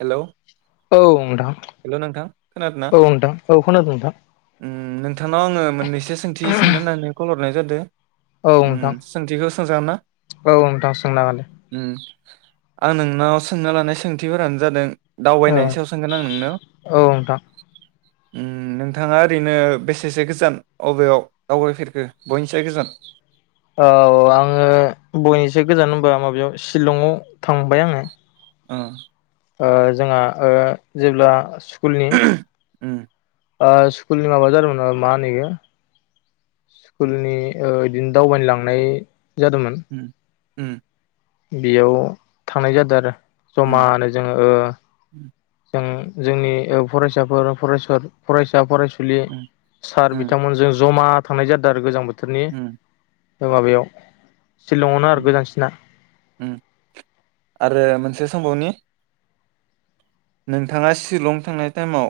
Hello औ नोंथां hello नोंथां खोनादों ना औ नोंथां औ खोनादों नोंथां उम नोंथांनाव आङो मोननैसो सोंथि सोंनो होननानै कल हर हरनाय जादो औ नोंथां औ नोंथां सोंनो हागोन दे। उम आं नोंनाव सोंना लानाय सोंथिफोरानो जादों औ दावबायनायनि सायाव सोंगोन आं नोंनियाव। औ नोंथां उम नोंथाङा ओरैनो बेसेसो गोजान अबेयाव दावबायफेरखो बयनिसाय गोजान? औ आङो बयनिसाय गोजान होनबा माबायाव शिलंआव थांबाय आङो। उम ओ जोंहा ओ जेब्ला सु स्कुलनि उम ओ स्कुलनि माबा जादोंमोन ना होनो इयो स्कुलनि बिदिनो दावबायनो लांनाय जादोंमोन उम उम बेयाव थांनाय जादों आरो। उम जमानो जोङो ओ जों जोंनि ओ फरायसाफोर फरायसर फरायसा फरायसु सुलि उम सार उम बिथांमोनजों जमा। थांनाय जादों आरो गोजां बोथ थोरनि। उम दोंङो बेयाव। सिलंआवनो आरो उम गोजांसिना। से समावनो। नोंथाङा सिलं थांनाय टाइमाव।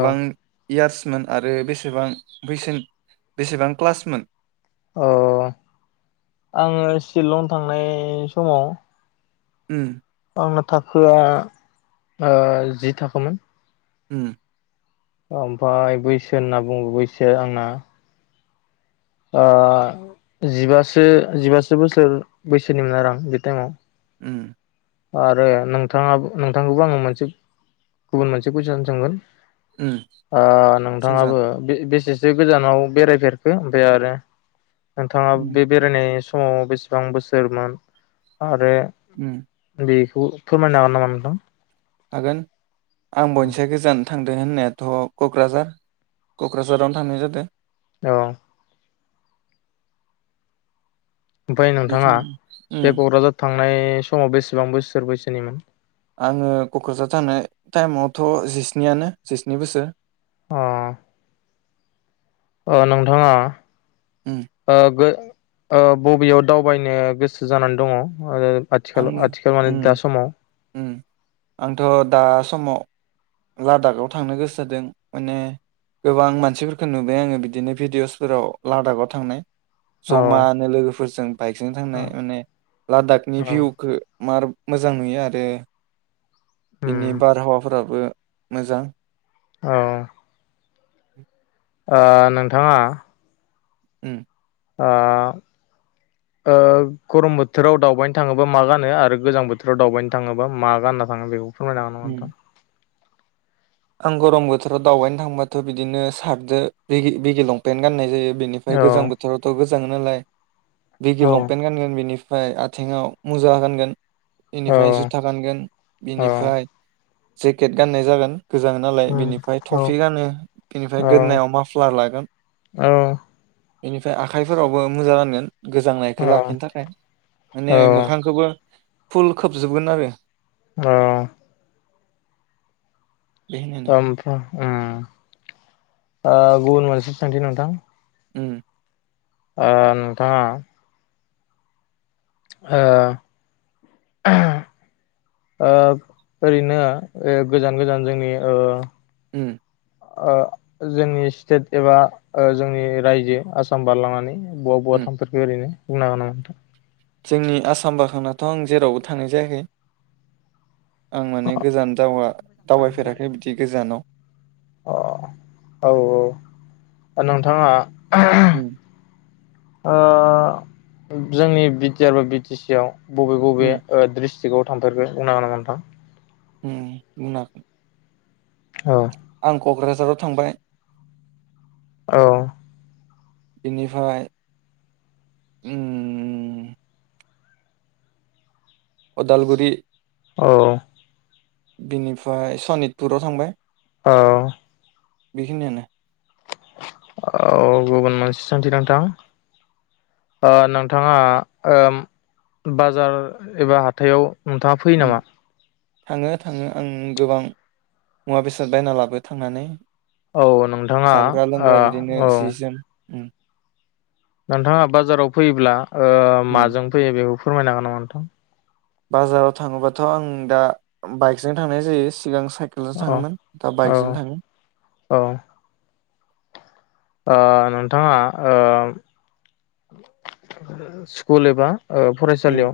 औ इयार्समोन आरो बेसेबां बैसोन बेसेबां क्लासमोन। अ आङो सिलं थांनाय समाव। ओम। आंना थाखोआ ओ जि थाखोमोन। ओम। ओ ओमफ्राय बैसो होनना बुंङो बैसो आंना। ओ जिबासो जिबासो बोसोर बैसोनिमोन आरो आं बे टाइमाव। ओम। आरो नोंथाङाबो नोंथांखौबो आङो मोनसे गुबुन मोनसे कुजसन सोंगोन। उम सोंजागोन नोंथाङाबो बे बेसेस से गोजानाव बेरायफेरखो ओमफ्राय आरो। नोंथाङा उम बे बेरायनाय स समाव बेसेबां बोसोरमोन आरो? उम। बेखौ फोरमायनो हागोन नामा नोंथां? हागोन। आं मोनसे गोजान। थांदों होननायाथ कक्राझार कक्राझारावनो थांनाय जादों। औ। ओमफ्राय नोंथाङा बेखिनि उम बे कक्राझार थांनाय स समाव बेसेबां बोसोर बैसोनिमोन? आङो कक्राझार थनाय टाइमावथ जिस्नियानो जिस्नि बोसोर। अ। अ नोंथाङा। उम ओ गो। ओ बबेयाव दावबायनो गोसो जानानै दङ ओ। आङो उम उम आंथ दा समाव लादाखाव थांनो गोसो जादों माने गोबां मानसिफोरखौ नुबाय आङो बिदिनो भिडिअसफोराव लादाखाव थांनाय। औ जमानो लोगोफोरजों बाइकजों औ थांनाय माने लादाख नि औ भिउखौ मार मोजां नुयो आरो। उम बिनि बारहावाफोराबो मोजां। औ। ओ नोंथाङा उम। ओ ओ गरम बोथोराव दावबायनो थाङोबा मा गानो आरो गोजां बोथोराव दावबायनो थाङोबा मा गानना थाङो बेखौ फोरमायनो हागोन नामा नोंथां? आं गरम बोथोराव दावबायनो थांबाथ बिदिनो सार्टजों बिगि बिगि लंपेन्ट गाननाय जायो। बेनिफ्राय औ गोजां बोथोरावथ गोजसै जाङो नालाय औ बेगि लंपेन्ट गानगोन बिनि ओमफ्राय आथिङाव मुजा गानगोन। औ बेनिफाय जुथा गानगोन औ बिनिफाय जेकेट गाननाय जागोन। गोजाङो नालाय उम बेनिफाय औ टफि गानो बेनिफाय औ गोदोनायाव माफ्ला लागोन। बेनिफाय आखाइफोरावबो मुजा गानगोन। गोजांनायखौ औ लाखिनो थाखाय औ माने मोखांखौबो फुल खोबजोबगोन आरो। औ। बेहायनो ओमफ्रा उम ओ गुबुन मोनसे सोंथि नोंथां। उम। ओ नोंथाङा ओ ओ ओरैनो ओ गोजान गोजान जोंनि ओ उम। ओ जोंनि स्टेट एबा ओ जोंनि रायजो आसाम बारलांनानै बहा बहा उम थांफेरखो ओरैनो? बुंना होनो नोंथां। जोंनि आसाम बारखांनाथ आं जेरावबो थांनाय जायाखै। आं माने गोजान दावा दावबायफेराखै बिदि गोजानाव। अ औ औ ओ नोंथाङा उम। ओ जोंनि बि टि आर बा बि टि सि आव बबे बबे उम ओ द्रिस थिखङाव थांफेरगो बुंनो हागोन नामा नोंथां? ओम बुंनो हागोन। औ आं क'क्राझाराव थांबाय औ बिनिफ्राय ओम उदालगुरि औ बिनिफ्राय सनितपुराव थांबाय औ बेखिनियानो औ गुबुन मोनसे सोंथि नोंथां नोंथाङा ओ बाजार एबा हाथायाव नोंथाङा फैयो उम नामा? थाङो थाङो आं गोबां मुवा बेसाद बायना लाबो थांनानै औ नोंथाङा जाग्रा ओ लोंग्रा बिदिनो औ जि जोम उम नोंथाङा बाजाराव फैयोब्ला ओ उम माजों फैयो बे फोरमायनो हागोन नामा नोंथां बाजाराव थाङोबाथ' आं दा बाइकजों थांनाय जायो। सिगां साइकेलजों अ थाङोमोन दा औ बाइकजों थाङो औ ओ नोंथाङा ओ स्कुल एबा ओ उम फरायसालियाव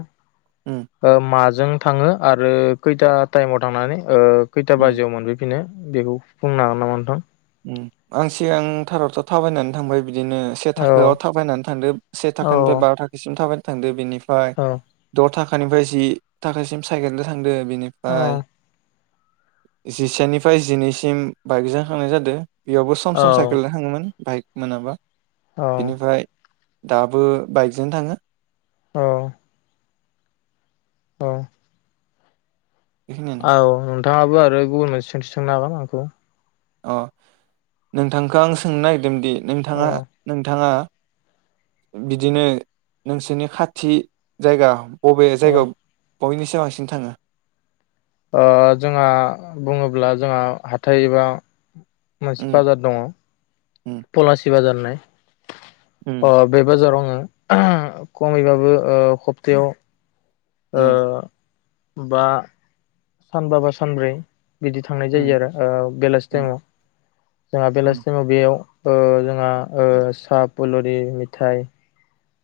उम ओ मा जों थाङो आरो खैथा टाइमाव थांनानै ओ खैथा उम बाजियाव मोनफैफिनो बेखौ बुंनो हागोन नामा नोंथां? उम आं सिगांथारावथ' थाबायनानै थांबाय बिदिनो से औ थाखोआव थाबायनानै थांदो से थाखानिफ्राय औ बा थाखोसिम थाबाय थांदो बेनि फाय औ द' थाख खोनिफाय जि थाखोसिम सायखेलजों थां दो औ बिनिफाय जिसेनिफ्राय जिनैसिम बाइकजों हांनाय जादो दो बेयावबो सम सम औ साइकेलदो थाङोमोन बाइक मोनाबा औ बेनिफ्राय दाबो बाइकजों थाङो औ औ बेखिनियानो औ नों थाङाबो आरो गुबुन मोनसे सोंथि सोंनो हागोन आंखौ अ नोंथांखो आं सोंनो नागिरदों दि औ नोंथाङा नोंथाङा बिदिनो नोंसोरनि खाथि जायगा बबे औ जायगायाव बयनिसाय बांसिन थाङो। ओ जोंहा बुङोब्ला जोंहा हाथाय एबा मोनसे उम बाजार दङ। उम पलासि बाजार होननाय। उम [inaudible] अ' बे बाजाराव आङो खमैबाबो ओ खपथायाव ओ बा सानबा बा सानब्रै बिदि थांनाय जायो उम आरो ओ बेलासि उम टाइमाव जोंहा बेलासि उम टाइमाव बेयाव ओ जोंहा ओ सा पुलरि मिथाइ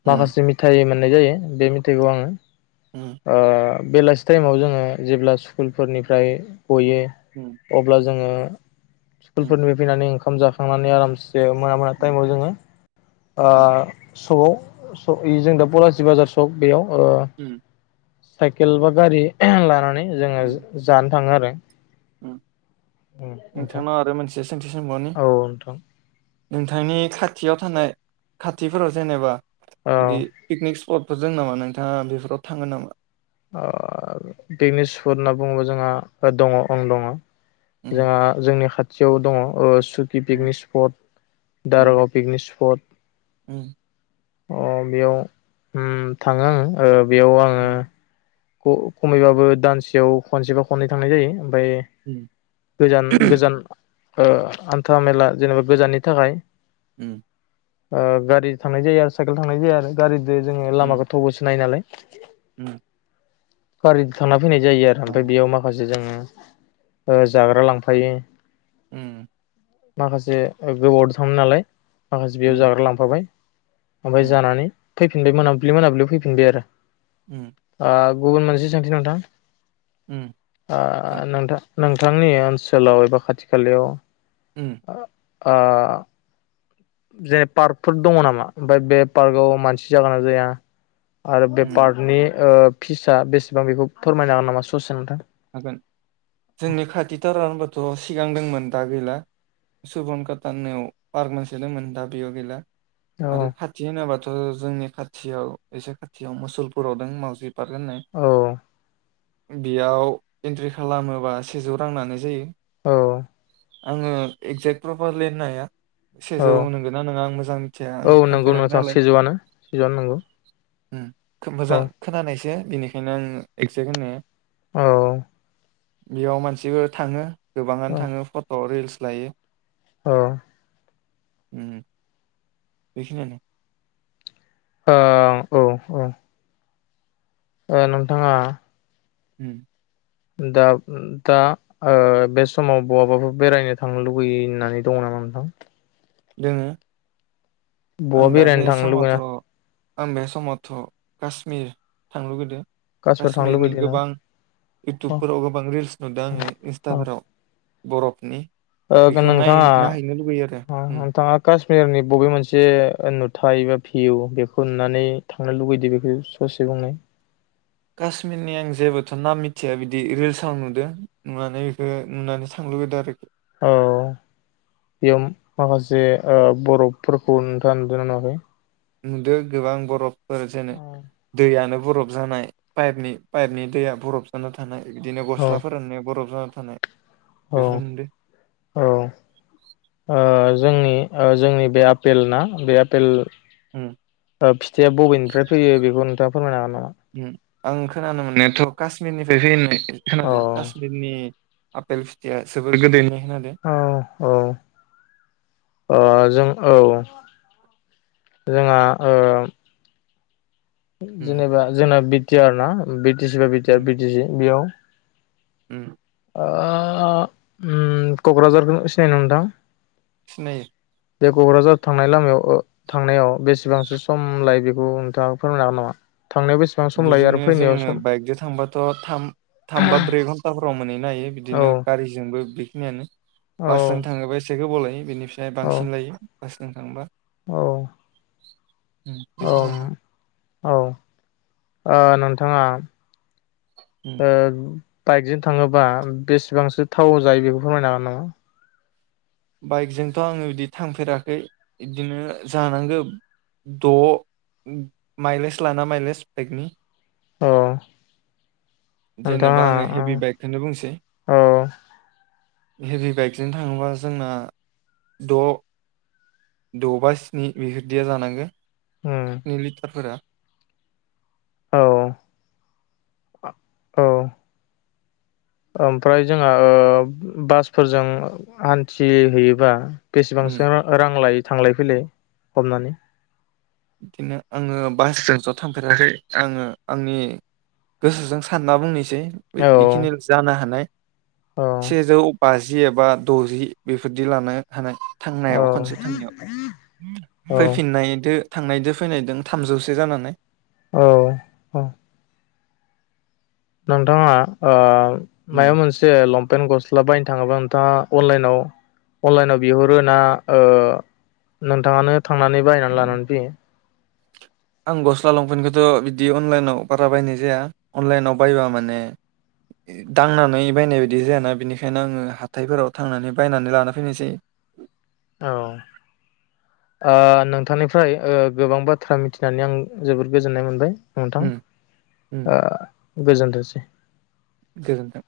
उम माखासे मिथाइ मोन नाय जायो बे मिथाइखौ आङो उम ओ बेलासि टाइमाव जोङो जेब्ला स्कुलफोरनिफ्राय गयो उम अब्ला जोङो [inaudible] उम स्कुलफोरनिफ्राय फैनानै ओंखा खाम जाखांनानै आरामस जे मोना मोना टाइमाव जोङो आ सगाव स इ जों दा पलासि बाजार सक बेयाव अ' उम साइकेल बा गारि लानानै जोङो उम ज-जानो थाङो आरो। उम उम खोनथा नोंथांनाव आरो मोनसे सोंथि सोंबावनि औ नोंथां। नोंथांनि खाथियाव थानाय खाथिफोराव जेनेबा दि औ पिकनिक सपटफोर जों नामा नोंथाङा बेफोराव थांङो नामा? ओ पिकनिक स्पट होनना बुङोबा जोंहा ओ दङ औ दङ उम जोंहा जोंनि खाथ खाथियाव दङ‌ ओ सुकि उम पिकनिक स्पट उम दारागाव पिकनिक स्पट। उम अ बेयाव उम थाङो आङो बेयाव आङो ख-खमैबाबो दानसेयाव खनसेबा खननै थांनाय जायो। ओमफ्राय गोजान गोजान ओ हान्था मेला जेनेबा गोजाननि थाखाय उम ओ गारि थांनाय जायो आरो साइकेलजों थांनाय जाया आरो गारि दे जोङो लामाखौ गोथौ खौसो नायो नालाय [inaudible] उम गारि थांना फैनाय जायो आरो ओमफ्राय बेयाव माखासे जोङो ओ जाग्रा लांफायो। उम माखासे ओ गोबावदो थांङो नालाय माखासे बेयाव जाग्रा लांफाबाय। ओमफाय जानानै फैफिनबाय मोनाबिलि मोनाबिलियाव फैफिनबाय आरो आ गुबुन मोनसे सोंथि नोंथां ओ नोंथां नोंथांनि ओनसोलाव एबा खाथि खालायाव उम ओ जे पार्कफोर दङ नामा ओमफ्राय बे पार्कआव मानसि जागोना जाया आरो बे पार्नि ओ फिसा बेसेबां बेखौ फोरमायनो हागोन नामा ससे नोंथांङा हागोन सिगांदोंमोन दा गैला सुबन काटा होननायाव पार्क मोनसे दंमोन दा बेयाव गैला आरो औ खाथि होनाबा थ जोंनि खाथियाव एसे खाथियाव मुसुलफुराव दों मावाजि पार्क होननाय औ बेयाव एन्ट्रि खालामोबा सेजौ रां लानाय जायो औ आङो एक्जेक्ट प्रपार लिहोननो हाया सेजौ औ नंगोनना नङा आं मोजां मिथिया आं औ नंगौ थांफेराखै नोंथां नालाय सेजौआनो सेजौआनो नंगौ उम मोजां औ खोनानायसो बेनिखायनो आं एक्जेक्ट होनो औ बेयाव मानसिबो थाङो गोबाङानो थाङो फट रिल्स लायो अ उम बेखिनियानो ओं औ औ ओ नोंथाङा उम दाब दा ओ बे समाव बहाबाफोर बेरायनो थांनो लुुबैनानै दङ नामा नोंथां? दोङो आं बहा दा बे बेरायनो समावथ' थांनोलुबैया आं बे समावथ कासमिर थांनो लुगैदों काश्मीर थांनो कासमिरनि लुबैदोंना गोबां औ इउटुबफोराव गोबां रिल्स नुदों आङो औ इन्स्टाफोराव बरफोरनि ओ बेखौ नाय नोंथाङा नायहैनो लुबैयो आरो उम नोंथाङा कासमिरनि बबे मोनसे नुथाय बा भिउ बेखौ नुनानै थांनो लुबैदों बेखौ ससे बुंनाय कासमिरनि आं जेबोथ नाम मिथिया बिदि रिल्स आव नुदों नुनानै बेखौ नुनानै थांलुगैदों आरोखि औ बेयाव माखासे बरफोरखौ नोंथाङा नुदोना नुआखै नुदों गोबां बरफ ओ जेरै दैआनो बरफ जानाय पायेपनि पायेपनि दैया बरफ जाना थानाय बिदिनो गस्लाफोराननाया बरफ जाना थानाय बेफोरखौ नुदो औ-औ ओ जोंनि ओ जोंनि बे आपेल ना बे आपेल उम ओ फिथाइया बबेनिफ्राय फैयो बेखौ नोंथां फोरमायनो हागोन नामा ओम आं खोनानो मोननायाथ' काश्मिरनिफ्राय फैनाय औ खोनादों कश्मिरनि आपेल फिथाया सोबोर गोदैनो औ औ ओ जों औ जोंहा ओ उम जेनेबा जोंना बि थि आरोना बि [unintelligible] आर उम बि टि सि बेयाव उम ओ उम कक्राझारखौ सिनायनो नोंथां सिनायो बेे कक्राझार थांनाय लामायाव ओ थांनायाव बेसेबांसो सम लायो बेखौ नोंथाङा फोरमायनो हागोन नामा? थांनायाव बेसेबां सम लायो आरो बिदिनो फैनायाव जोङो सम बाइकजों थांबाथ' थाम-थाम बा ब्रै घन्टाफोराव मोनहैयो नायो औ बिदिनो गारिजोंबो मेनो औ बासजों थाङोबा एसे गोबाव लाय बेनि साया औ बांसिन लायो बासजों थांबा औ उम ओम बेखिनियानो औ ओ नोंथांङा उम ओ बाइकजों थाङोबा बेसेबांसो थाव जायो बेखौ फोरमायनो हागोन नामा? बाइकजोंथ' आङो बिदि थांफेराखै बिदिनो जानांगौ द माइलेज लाना माइलेज बाइकनि अ जेनेबा आङो हेभि बाइकखौनो बुंनोसै औ हेभि बाइकजों थाङोबा जोंना द' द' बा स्नि बेफोरदिया जानांगौ उम नै लिथारफोरा औ औ ओमफ्राय जोंहा ओ बासफोरजों हान्थिहैयोबा उम बेसेबांसो रा-रां लायो? थांलाय फैलाय हमनानै बिदिनो आङो बासजों ज' थांफेराखै आङो आंनि गोसोजों सानना बुंनोस सै बि औ इखिनि जानो हानाय सेजौ बाजि एबा द'जि बेफोरदि लानो हानाय औ थांनायाव खनसे थांनायाव औ फैफिननायदो थांनायदो फैनायदों थामजौसे जानो हानाय। औ औ नोंथांङा ओ उम मायाव मोनसे लमपेन गस्ला बाय योबा नोंथांङा अनलाइनाव अनलाइनाव बिहरो ना ओ नोंथांङानो थांनानै बायनानै उम। लानानै फैयो। आं गस्ला लंपेन्टखौथ' बिदि अनलाइनाव बारा बायनाय जाया अनलाइनाव बायबा माने ए दांनानै बायनाय बायदि जायाना बिनिखायनो आंङो हाथायफोराव थांनानै बायनानै लाना फैनोसै। औ ओ नोंथांनिफ्राय ओ गोबां बाथ्रा मिथिनानै आं जोबोद गोजोननाय मोनबाय। नोंथां उम उम ओ गोजोन्थोंसै। गोजोनथों।